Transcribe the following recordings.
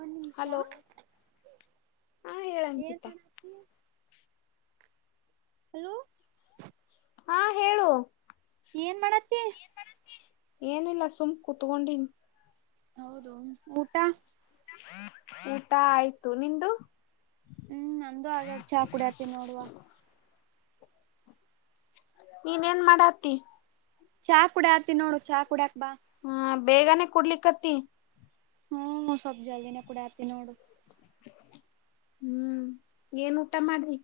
ಒಂದ್ ನಿಮಿಷ ಹಲೋ ಹಾ ಹೇಳ ಹೇ ಅಂಕಿತ ಹಲೋ [inaudible] ಹಾ ಹೇಳು ಏನ್ ಮಾಡತ್ತತಿ ಏನಿಲ್ಲ ಸುಮ್ ಕುೂತ್ಕೊಂಡನ್ ಹೌದು ಊಟ ಊಟ ಆಯ್ತು ನಿದ ಹ್ಮ್ ನಂದುೂ ಆಗ್ಯ ಚಾ ಕುಡತಿ ನೋಡುವ ನೀನ್ ನ್ ಮಾಡ ಹತಿ ಚಾ ಕುಡ ಆತಿ ನೋಡು ಚಾ ಕುಡ್ಯಾಕ್ ಬಾ ಹಾ ಬೇಗನೆೇ ಕೊಡ್ಲಿಕ್ಕತ್ತತಿ ಹ್ಮ್ ಸವಪ್ ಜಲ್ದಿನೇ ಕುೂಡ ಆತಿ ನೋಡು ಹ್ಮ್ ಏನ್ ಊಟ ಮಾಡ್ರಿ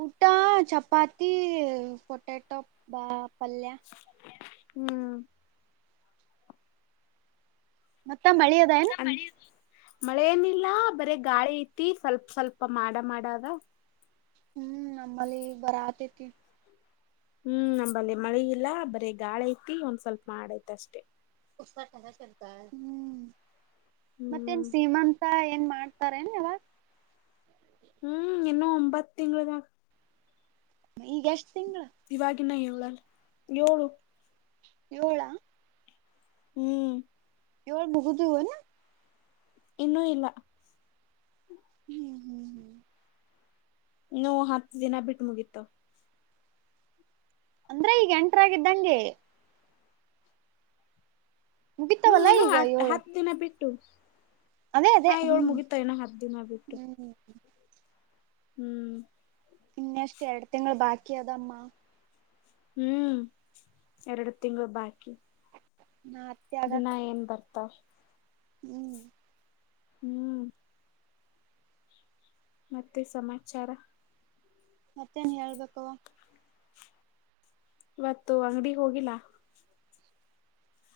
ಊಟ ಚಪಾತಿ ಪೊಟೆಟೊ ಬ ಪಲ್ಯ ಹ್ಮ್ ಮತ್ತೆ ಮಳೆ ಮಳೆ ಏನಿಲ್ಲ ಬರ ಗಾಳಿ ಐತಿ ಸ್ವಲ್ಪ ಸ್ವಲ್ಪ ಮಾಡ ಮಾಡದ ಹ್ಮ್ ನಮ್ಮಲ್ಲಿ ಬರ ಆತೇತಿ ಹ್ಮ್ ನಂಬಲ್ಲಿ ಮಳೆ ಇಲ್ಲ ಬರೀ ಗಾಳ ಐತಿ ಒಂದ್ ಸ್ವಲ್ಪ ಮಾಡಐತ ಅಷ್ಟೇ ಹ್ಮ ಮತ್ತ ಹ್ಮ್ ನ್ ಸೀಮಾಂತ ಏನ್ ಮಾಡ ಸರೇನು ಯವಾಗ ಹ್ಮ್ ಇನ್ನೂ ಒಂಬತ್ ತಿಂಗಳದಾಗ. ಈಗ ಎಷ್ಟ್ ತಿಂಗಳು. ಇವಾಗಿನ್ನ ಎಳಲ್ಲ ಏಳು. ಏಳ ಹ್ಮ್ ಏಳು ಮುಗುದು ವೇನು. ಇನ್ನುೂ ಇಲ್ಲ. ಹ್ಮ್ ಹ್ಮ್ ಹ್ಮ್ ನೂ ಹತ್ತು ದಿನ ಬಿಟ್ಟು ಮುಗೀತವ. ಅಂದ್ರೆ ಈಗ ಎಂಟರಾಗಿದ್ದಂಗೆ. ಹ್ಮ್ ಮುಗಿತಾವಲ್ಲಾ ಇನ್ನು ಈಗ ಹ ಏಳು ಹತ್ತು ದಿನ ಬಿಟ್ಟು ಅದೇ ಅದೇ ಹಾ ಏಳ್ ಹ್ಮ್ ಮುಗಿತಾ ಇನ್ನು ಹತ್ತು ದಿನ ಬಿಟ್ಟು. ಹ್ಮ್ ಹ್ಮ್ ಇನ್ನ ಅಷ್ಟು ಎರಡು ತಿಂಗಳು ಬಾಕಿ ಅದಮ್ಮ. ಹ್ಮ್ ಎರಡು ತಿಂಗಳು ಬಾಕಿ. ನಾರೀ ದಿನಾ ಏನ್ ಬರ್ತವ್. ಹ್ಮ್ ಹ್ಮ್ ಮತ್ತೆ ಸಮಾಚಾರ. ಮತ್ತೇನ್ ಹೇಳ್ಬೇಕವ್ವ. ಇವತ್ತು ಅಂಗಡಿ ಹೋಗಿಲ್ಲಾ.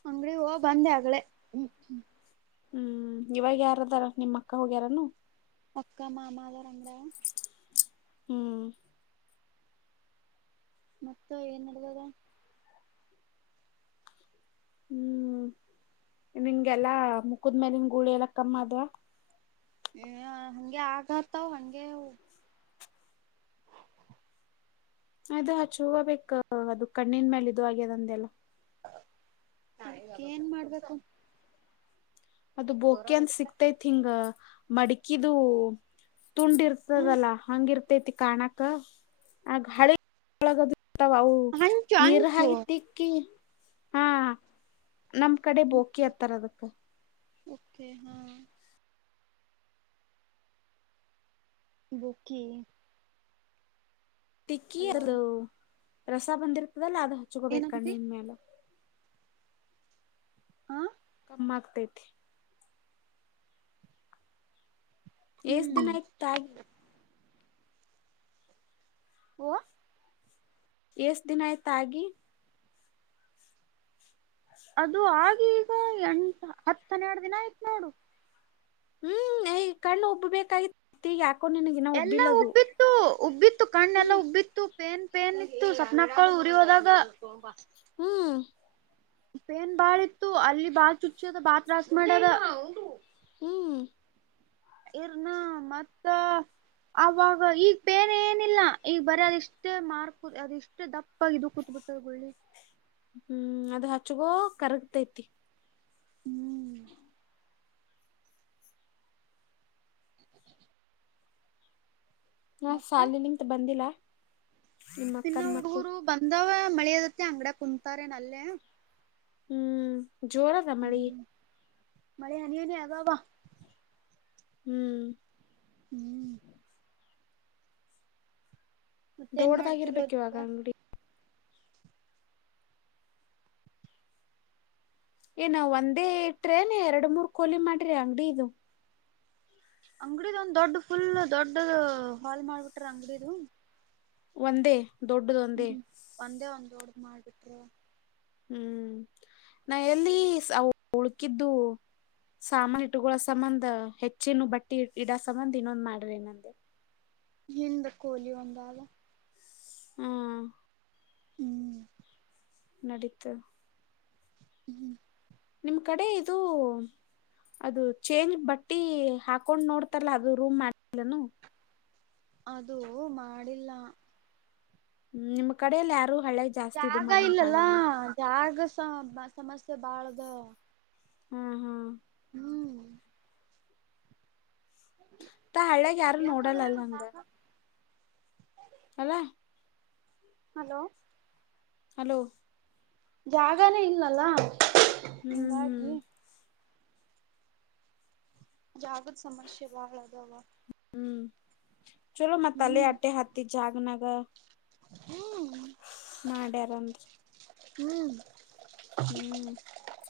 ಅಂಗಡಿಗ ಹೂಗ್ ಬಂದೆ ಆಗ್ಳೇ ಹ್ಮ. ಹ್ಮ್ ಇವಾಗ ಯಾರದಾರ ನಿಮ್ಮ್ ಅಕ್ಕ ಹೋಗ್ಯಾರೇನು. ಅಕ್ಕ ಮಾಮ ಅದರ ಅಂಗ್ಡ್ಯಾಗ. ಹ್ಮ್ ಮತ್ತ ಏನ್ ನಡದದ. ಹ್ಮ್ ನಿಂಗೆಲ್ಲಾ ಮುಕದ್ ಮೇಲಿನ್ ಗುಳಿ ಎಲ್ಲಾ ಕಮ್ಮ್ ಅದ್ವಾ. ಹ ಹಂಗೆ ಆಗತಾವ ಹಂಗೆ. ಅದು ಹಚಹುಬೇಕು ಅದು ಕಣ್ಣಿನ ಮೇಲೆ ಇದು ಆಗ್ಯದಂದ್ಯಲ್ಲ. [unintelligible] ಏನ್ ಮಾಡ್ಬೇಕು. ಅದು ಬೋಕಿ ಅಂದ ಸಿಕ್ತೈತ್ ಹಿಂಗ ಮಡಕಿದು. ತುಂಡ ಹ್ಮ್ ಇರ್ತದಲ್ಲಾ ಹಂಗ ಇರ್ತೈತಿ ಕಾಣಕ ಆಗ ಹಳೆಗ [unintelligible] [unintelligible] ವಾ ಹಂಚು ನೀರು ಹಂಚು ಹಗಿತ್ತಿಕ್ಕಿ ಹಾ. ನಮ್ ಕಡೆ ಬೋಕಿ ಹತ್ತಾರ ಅದಕ್ಕ. ಓಕೆ ನಾ. ಬೋಕಿ. ತಿಕ್ಕಿ ಹಲೋ ಅದು ರಸ ಬಂದಿರ್ತದಲ್ಲ ಅದು ಹಚ್ಕೋಬೇಕು ಏನಂತಿ ಕಣ್ಣನ್ ಮೇಲೆ. ಹಾ ಕಮ್ಮಗತತೀ. ಏಸ್ ಹ್ಮ್ ದಿನ ಆಯ್ತಾ ಆಗಿ. ಹೊ ಎಸ್ ದಿನ ಆಯ್ತ ಆಗಿ. ಅದು ಆಗಿ ಈಗ ಎಂಟ್ ಹತ್ತನ್ನೆರಡು ದಿನ ಆಯ್ತ್ ನೋಡು. ಹ್ಮ್ ಏ ಕಣ್ಣ್ ಒಬ್ಬೇಕಾಗಿತಿ ಯಾಕೋ ನಿನಗ್. ಎಲ್ಲ ಉಬ್ಬಿತ್ತು ಉಬ್ಬಿತ್ತು ಕಣ್ಣೆಲ್ಲ ಹ್ಮ್ ಉಬ್ಬಿತ್ತು. ಪೇನ್ ಪೇನ್ ಇತ್ತು ಸಪ್ನಾಕ್ಕಳು ಉರಿ ಹೋದಾಗ ಹ್ಮ ಪೇನ್ ಬಾಳ ಇತ್ತು ಅಲ್ಲಿ ಬಾತ್ ಚುಚ್ಚದ ಬಾತ್ ರಸ್ ಮಾಡದ ಹ್ಮ್ ಇರ್ನ ಮತ್ತ ಅವಾಗ ಈಗ ಪೇನ್ ಏನಿಲ್ಲ ಈಗ ಬರ ಅದ ಇಷ್ಟೇ ಮಾರ್ಕ್ ಅದೆಷ್ಟ ದಪ್ಪಾಗಿ ದುಖತ್ ಬಿಟ್ಟದ ಗಳ್ಳಿ ಹ್ಮ್ ಅದು ಹಚ್ಚಗೋ ಕರ್ಗ್ತೈತಿ ಹ್ಮ್ [inaudible] ಹಾ ಮತ್ತ ಸಾಲ ನಿಂತ ಬಂದಿಲ್ಲ ನಿಮ್ಮ ತಿನ್ನ ಅಕ್ಕನ್ ಮಕ್ಕು ಹುಡುಗರು ಬಂದವ ಮಳಿದತ್ತತಿ ಅಂಗ್ಡ ಕುಂತಾರೆ ನಲ್ಲೇ ಹ್ಮ್ ಜೋರದ ಮಳಿ ಹ್ಮ ಮಳೆ ಹನದ ಹಗವಾ ಹ್ಮ್ ಹ್ಮ್ ಮತ್ತೇನ್ ದೊಡ್ದಾಗಿರ್ಬೇಕಕ್ ಮಾಡ್ತಿರೋದಕ್ಕ ಇವಾಗ ನೋಡಿ ಏ ನಾವ್ ಒಂದೇ ಇಟ್ರೇನೆ ಎರಡು ಮೂರ್ ಕೋಲಿ ಮಾಡ್ರಿ ಅಂಗಡಿ ಇದು ಅಂಗಡಿದ ಒಂದ್ ದೊಡ್ ಫುಲ್ ದೊಡ್ಡದು ಹಾಲ್ ಮಾಡ್ಬಿಟ್ರ ಅಂಗಡದು ಒಂದೇ ದೊಡ್ಡದ ಒಂದೇ ಹ್ಮ್ ಒಂದೇ ಒಂದೋಡ್ದ ಮಾಡ್ಕ್ಕೆ ಹ್ಮ್ ನಾ ಎಲ್ಲಿ ಉಳ್ಕಿದ್ದು ಸಾಮಾನನ್ ಇಟ್ಟುಗಳ ಸಂಬಂಂದ ಹೆಚ್ಚೇನು ಬಟ್ಟಿ ಇಡ ಸಂಬಂಂದ ಇನ್ನೊಂದ್ ಮಾಡ್ರಿ ನೆ ಹಿಂದ ಕೋಲಿ ಒಂದಲ್ಲ ಹ್ಮ ಹ್ಮ್ ನಡತ ಹ್ಮ್ [inaudible] ನಿಮ್ ಕಡೆ ಇದು ಅದು ಚೇಂಜ್ ಬಟ್ಟಿ ಹಾಕೊಂಡ್ ನೋಡ್ತಲ್ಲಾ ಅದು ರೂಮ್ ಮಾಡಿಲ್ಲನು ಅದು ಮಾಡಿಲ್ಲ ಹ್ಮ ನಿಮ್ಮ್ ಕಡಲ್ಲ ಯಾರು ಹಳೇ ಜಾಗ ಇಲ್ಲಲ್ಲಾ ಜಾಗ ಸಮಸ್ಯೆ ಬಾಳ್ದ ಹ್ಮ್ ಹ್ಮ್ ಹ್ಮ್ ತ ಹಳ್ಳ್ಯಾಗ ಯಾರು ಯಾಕದ ನೋಡಲ್ಲಲ್ಲ ಹಂಗ ಜಾಗ ಅಲ ಹಲೋ ಹಲೋ ಜಾಗಾನೇ ಇಲ್ಲಲ್ಲ ಹ್ಮ್ ಹ್ಮ್ ಹಂಗಾಗಿ ಜಾಗದ ಸಮಸ್ಯೆ ಬಹಳ ಅದವಾ ಹ್ಮ್ ಚಲೋ ಮ ತಲ್ಲೇ ಹ್ಮ್ ಆಟೆ ಹಾತ್ತಿ ಜಾಗ ನಗ ಹ್ಮ್ ಮಾಡ್ಯಾರಂದರಿ [inaudible] [inaudible]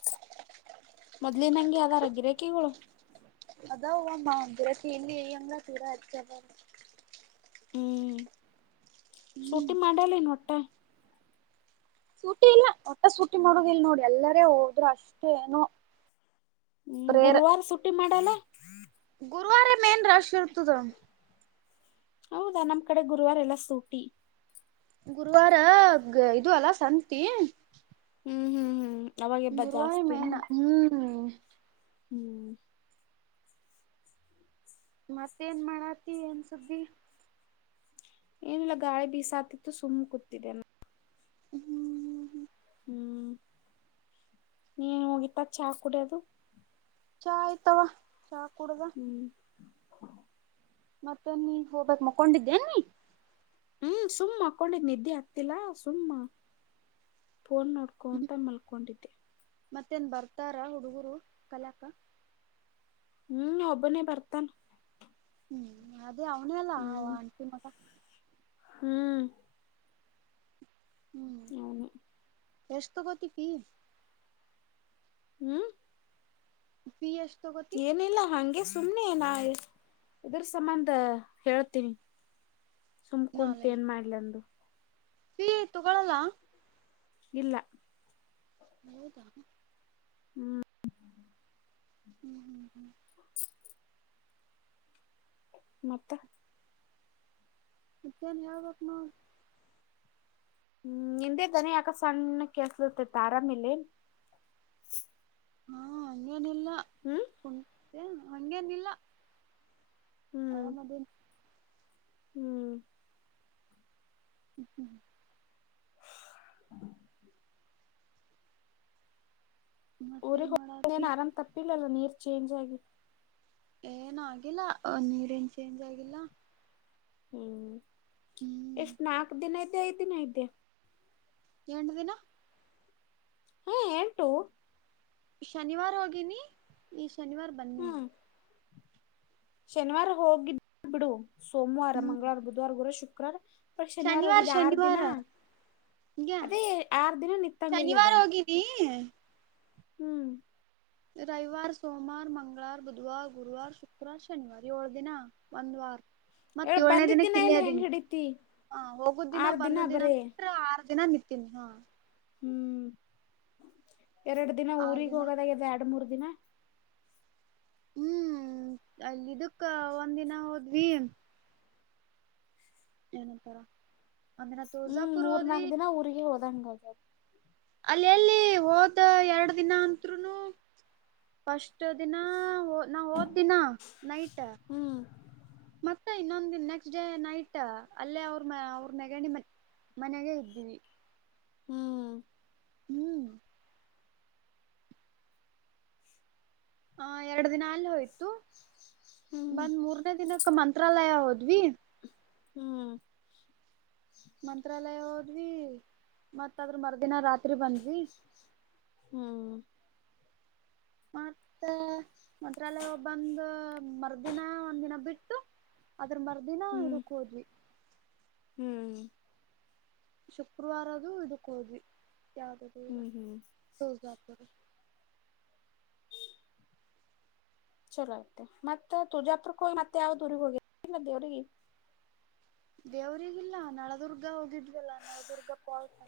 ಮೊದ್ಲಿನಂಗೆ ಅದಾರ ಗಿರೇಕಿಗಳು ಅದಾವ ಅಮ್ಮ ಒಂದತಿ ಇಲ್ಲಿ ಅಂಗ್ಳ ತೀರ ಹೆಚ್ಚಾದರ ಹ್ಮ್ ಹ್ಮ್ ಸುಟಿ ಮಾಡಲೇನು ಹೊಟ್ಟೆ ಸೂಟಿ ಇಲ್ಲ ಒಟ್ಟ ಸೂಟಿ ಮಾಡುದಲ್ ನೋಡಿ ಎಲ್ಲರ ಹೋದ್ರೆ ಅಷ್ಟೇ ಏನೋ ಹ್ಮ ರೇರ್ ಗುರುವಾರ ಸುಟ್ಟಿ ಮಾಡಲೇ ಗುರುವಾರ ಮೇನ್ ರಾಶ್ ಇರ್ತದ ಹೌದಾ ನಮ್ ಕಡೆ ಗುರುವಾರ ಇಲ್ಲ ಸೂಟಿ ಗುರುವಾರ ಇದು ಅಲ್ಲಾ ಸಂತಿ ಹ್ಮ್ ಹ್ಮ್ ಹ್ಮ್ ಅವಾಗೆಬ್ಬಾ ಗುರುವಾರ ಜಾಸ್ತಿ ಏನು ಮೇನ ಹ್ಮ್ ಹ್ಮ್ ಮತ್ತೆ ಏನ್ ಮಾಡತಿ ಏನ್ ಸುದ್ದಿ ಏನಿಲ್ಲ ಗಾಳಿ ಬೀಸಾತಿತ್ತು ಸುಮ್ಮ್ ಕೂತಿದೆ ಅಲ್ಲ ಹ್ಮ್ ಹ್ಮ್ ಹ್ಮ್ ಹ್ಮ್ ನೀನ್ ಮುಗಿತ ಚಾ ಕುಡಿಯದು ಚಾ ಆಯ್ತಾವ ಚಾ ಕುಡುದು ಹ್ಮ್ ಮತ್ತೆ ನೀ ಮಕ್ಕೊಂಡಿದ್ದೇ ನೀ ಹ್ಮ್ ಸುಮ್ಮ್ ಮಾಕ್ಕೊಂಡಿದ್ದೆ ನಿದ್ದೆ ಆಗ್ತಿಲ್ಲ ಸುಮ್ಮ್ ಫೋನ್ ನೋಡ್ಕೋ ಕೊಂತ ಮಲ್ಕೊಂಡಿದ್ದೆ ಮತ್ತೇನ್ ಬರ್ತಾರ ಹುಡುಗರು ಕಲಿಯಕ್ಕ ಹ್ಮ್ ಒಬ್ಬನೇ ಬರ್ತಾನೆ ಹ್ಮ್ ಅದೇ ಅವನೇ ಅಲ್ಲ ಆ ಹ್ಮ್ ಆಂಟಿ ಮಗ ಹ್ಮ್ ಹ್ಮ್ ಅವನೇ ಎಷ್ಟು ತಕೊಂತೀಯ ಹ್ಮ್ ಫೀಸ್ ಎಷ್ಟು ತಕೋತಿ ಏನಿಲ್ಲ ಹಂಗೆ ಸುಮ್ನೆ ಏನಾ ಇದ್ರ ಸಂಬಂಧ ಹೇಳ್ತೀನಿ ಸುಮ್ ಕುಂತು ನಾಲ್ಐದು ಏನ್ ಮಾಡ್ಲಿ ಅಂದ್ ಫೀ ತಗೊಳ್ಳಲ್ಲ ಇಲ್ಲ ಹೌದಾ ಹ್ಮ್ ಹ್ಮ್ ಹ್ಮ್ ಹ್ಮ ಮತ್ತ ಮತೇನು ಹೇಳಬೇಕು ನೋಡು ಹ್ಮ್ ನಿಂದೆ ಧ್ವನಿ ಯಾಕೋ ಸಣ್ಣ ಕೆಳಲತ್ತೈತ್ತ ಆರಾಮಿಲೆನ್ ಹಾ ಹಂಗೇನಿಲ್ಲ ಹ್ಮ್ ಕು ಹಂಗೇನಿಲ್ಲ ಹ್ಮ್ ಆರಾಮದಿನಿ ಹ್ಮ್ [inaudible] [inaudible] ಮತ್ತೇನ್ ಊರಿಗೆ ಹೋಗ ಮಾಡತಿ ಏನ ಆರಾಮ್ ತಪ್ಪಿಲ್ಲಲ್ಲ ನೀರ್ ಚೇಂಜ್ ಆಗಿ ಏನ ಆಗಿಲ್ಲ ನೀರ್ ನ್ ಚೇಂಜ್ ಆಗಿಲ್ಲ ಹ್ಮ್ ಹ್ಮ್ ಎಷ್ಟ್ ನಾಲ್ಕ ದಿನ ಐದೆ ಐದ್ ದಿನ ಐದೆ ಎಟು ದಿನ ಹಾ ಎಟು ಶನಿವಾರ ಹೋಗಿನಿ ಈ ಶನಿವಾರ ಬನ್ನಿ ಹ್ಮ್ ಶನಿವಾರ ಹೋಗಿದ್ದ ಬಿಡು ಸೋಮವಾರ ಹ್ಮ್ ಮಂಗಳವಾರ ಬುಧವಾರ ಗುರುವ ಶುಕ್ರವಾರ ಶನಿವಾರ ಹೋಗಿದ್ದ ಆರ್ ದಿನ ಈಗ ಅದೇ ಆರು ದಿನ ನಿತ್ತಂಗಗ ಅದ ಶನಿವಾರ [inaudible] ಹ್ಮ್ ರವಿವಾರ ಸೋಮವಾರ ಮಂಗಳವಾರ ಬುಧವಾರ ಗುರುವಾರ ಶುಕ್ರವಾರ ಶನಿವಾರ ಏಳು ದಿನ ಬಂದವಾರ್ ಮತ್ತ ಹೇಳ ಏಳನೇ ಬಂದಿದ್ದ ದಿನ ದಿನಕ್ಕೆ ಇಲ್ಲಿ ಹೆಂಗ್ ಇಲ್ಲೇದಿನಿ ಹಿಡಿತಿ ಹ ಹೋಗುದ ದಿನ ಆರ್ ಬಂದ ದಿನ ಬರೀ ಬಿಟ್ರ ಆರು ದಿನ ನಿ ತಿ ಹ [inaudible] ಹ್ಮ್ ಎರಡು ದಿನ ಊಗ್ ಹೋಗದಾಗದ ಎರಡು ಮೂರ್ ದಿನ ಹ್ಮ್ ಅಲ್ಲ ಇದಕ್ಕ ಒಂದಿನ ಹೋದ್ವಿ ಏನಂತರ ಹ್ಮ್ ಮೂರ್ ನಾಲ್ಕ್ ದಿನ ಊರಿಗೆ ಹೋದಂಗ ಹೋಗ ಅಲ್ಲ ಎಲ್ಲಿ ಹೋದ ಎರಡ್ ದಿನ ಅಂತ್ರುನು ಸ್ಟ್ ದಿನ ನಾ ಓದ್ದಿನ ನೈಟ್ ಹ್ಮ್ ಮತ್ತ ಇನ್ನೊಂದ ನೆಕ್ಸ್ಟ್ ಡೇ ನೈಟ್ ಅಲ್ಲೇ ಅವ್ರ ಅವ್ರ ನಗಣಿ ಮತ್ತ ಮನೆಗೆ ಇದ್ದೀವಿ ಹ್ಮ್ ಹ್ಮ್ ಹ ಎರಡು ದಿನ ಅಲ್ಲಿ ಹೋಯ್ತು ಹ್ಮ್ ಬಂದ್ ಮೂರ್ನೇ ದಿನಕ್ಕೆ ಮಂತ್ರಾಲಯ ಹೋದ್ವಿ ಹ್ಮ್ ಮಂತ್ರಾಲಯ ಹೋದ್ವಿ ಮತ್ತದ್ರ ಮರ್ದಿನ ರಾತ್ರಿ ಬಂದ್ವಿ ಹ್ಮ್ ಮತ್ತ ಮಂತ್ರಾಲಯ ಒಬ್ಬಂದ ಮರ್ದಿನ ಒಂದಿನ ಬಿಟ್ಟು ಅದ್ರ ಮರ್ದಿನ ಹ್ಮ್ ಹೌಿ ಹ್ಮ್ [inaudible] ಶುಕ್ರವಾರದದು ಇದಕ್ಕೆ ಹೋದ್ವಿ ಯಾವ್ದ ಹ್ಮ್ ಹ್ಮ್ ಹ ಜತ ಚಲೋ ಆಯತೆ ಮತ್ತ ತುಜಾಪರ ಮತ್ತೆ ಯಾವ ದೂಊರಿಗೆಗ್ ಹೋಗಿ ಅವ್ರಿಗೆ ದೇವ್ರಗಿಲ್ಲ ನಳದುರ್ಗ ಹೋಗಿದ್ಲಲ್ಲ ನಳದುರ್ಗ ಪಟ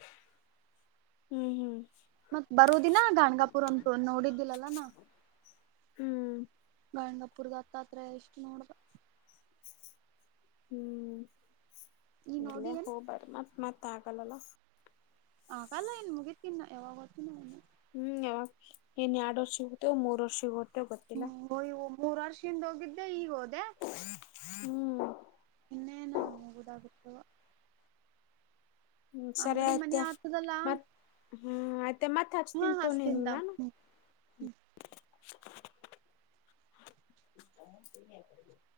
ಹ್ಮ್ ಹ್ಮ್ ಮತ್ತ್ ಬರೋದಿನ ಗನ್ಗಾಪುರ ಅಂತ ನೋಡಿದ್ದಿಲ್ಲಲ್ಲ [unintelligible] ಹ್ಮ್ ಗಂಗಪುರ್ದ ಹತ್ತಾತ್ರ ಎಷ್ಟು ನೋಡ ಹ್ಮ್ ನೀ ನೋಡಿ ಇಲ್ಲೇ ಏನ್ ಹೋಗಬರ ಮತ್ತ ಮತ್ತೆ ಆಗಲ್ಲಲ್ಲ ಆಗಲ್ಲ ಇನ್ ಮುಗತೀನ ಯಾವಾಗ ್ತನ ಇನು ಹ್ಮ್ ಅವ ಏನ್ ಎರಡ್ ವರ್ಷ ಹೋಗತೇವ ಮೂರ್ ವರ್ಷ ಹೋಗ್ತೇವ ಗೊತ್ತಿಲ್ಲಾ ಹಓ್ ಮೂರ್ ವರ್ಷದಿಂದ ಹೋಗಿದ್ದೆ ಈಗೋದೆ ಹ್ಮ್ ಇನ್ನೇ ನ ಹೋಗುದಾಗುತ್ತ ಹ್ಮ ಸರಿ ಅಂಗಡಿ ಮನಿ ಆಯ್ತಾ ಆತದಲ್ಲಾ ಮತ್ ಹಾ ಆಯ್ತಾ ಮತ್ತೆ ಹಚ್ ಹಾ ತಿಂತನೆ ಹಸ್ತಿನ್ ನಾನು ತಮ್ [inaudible]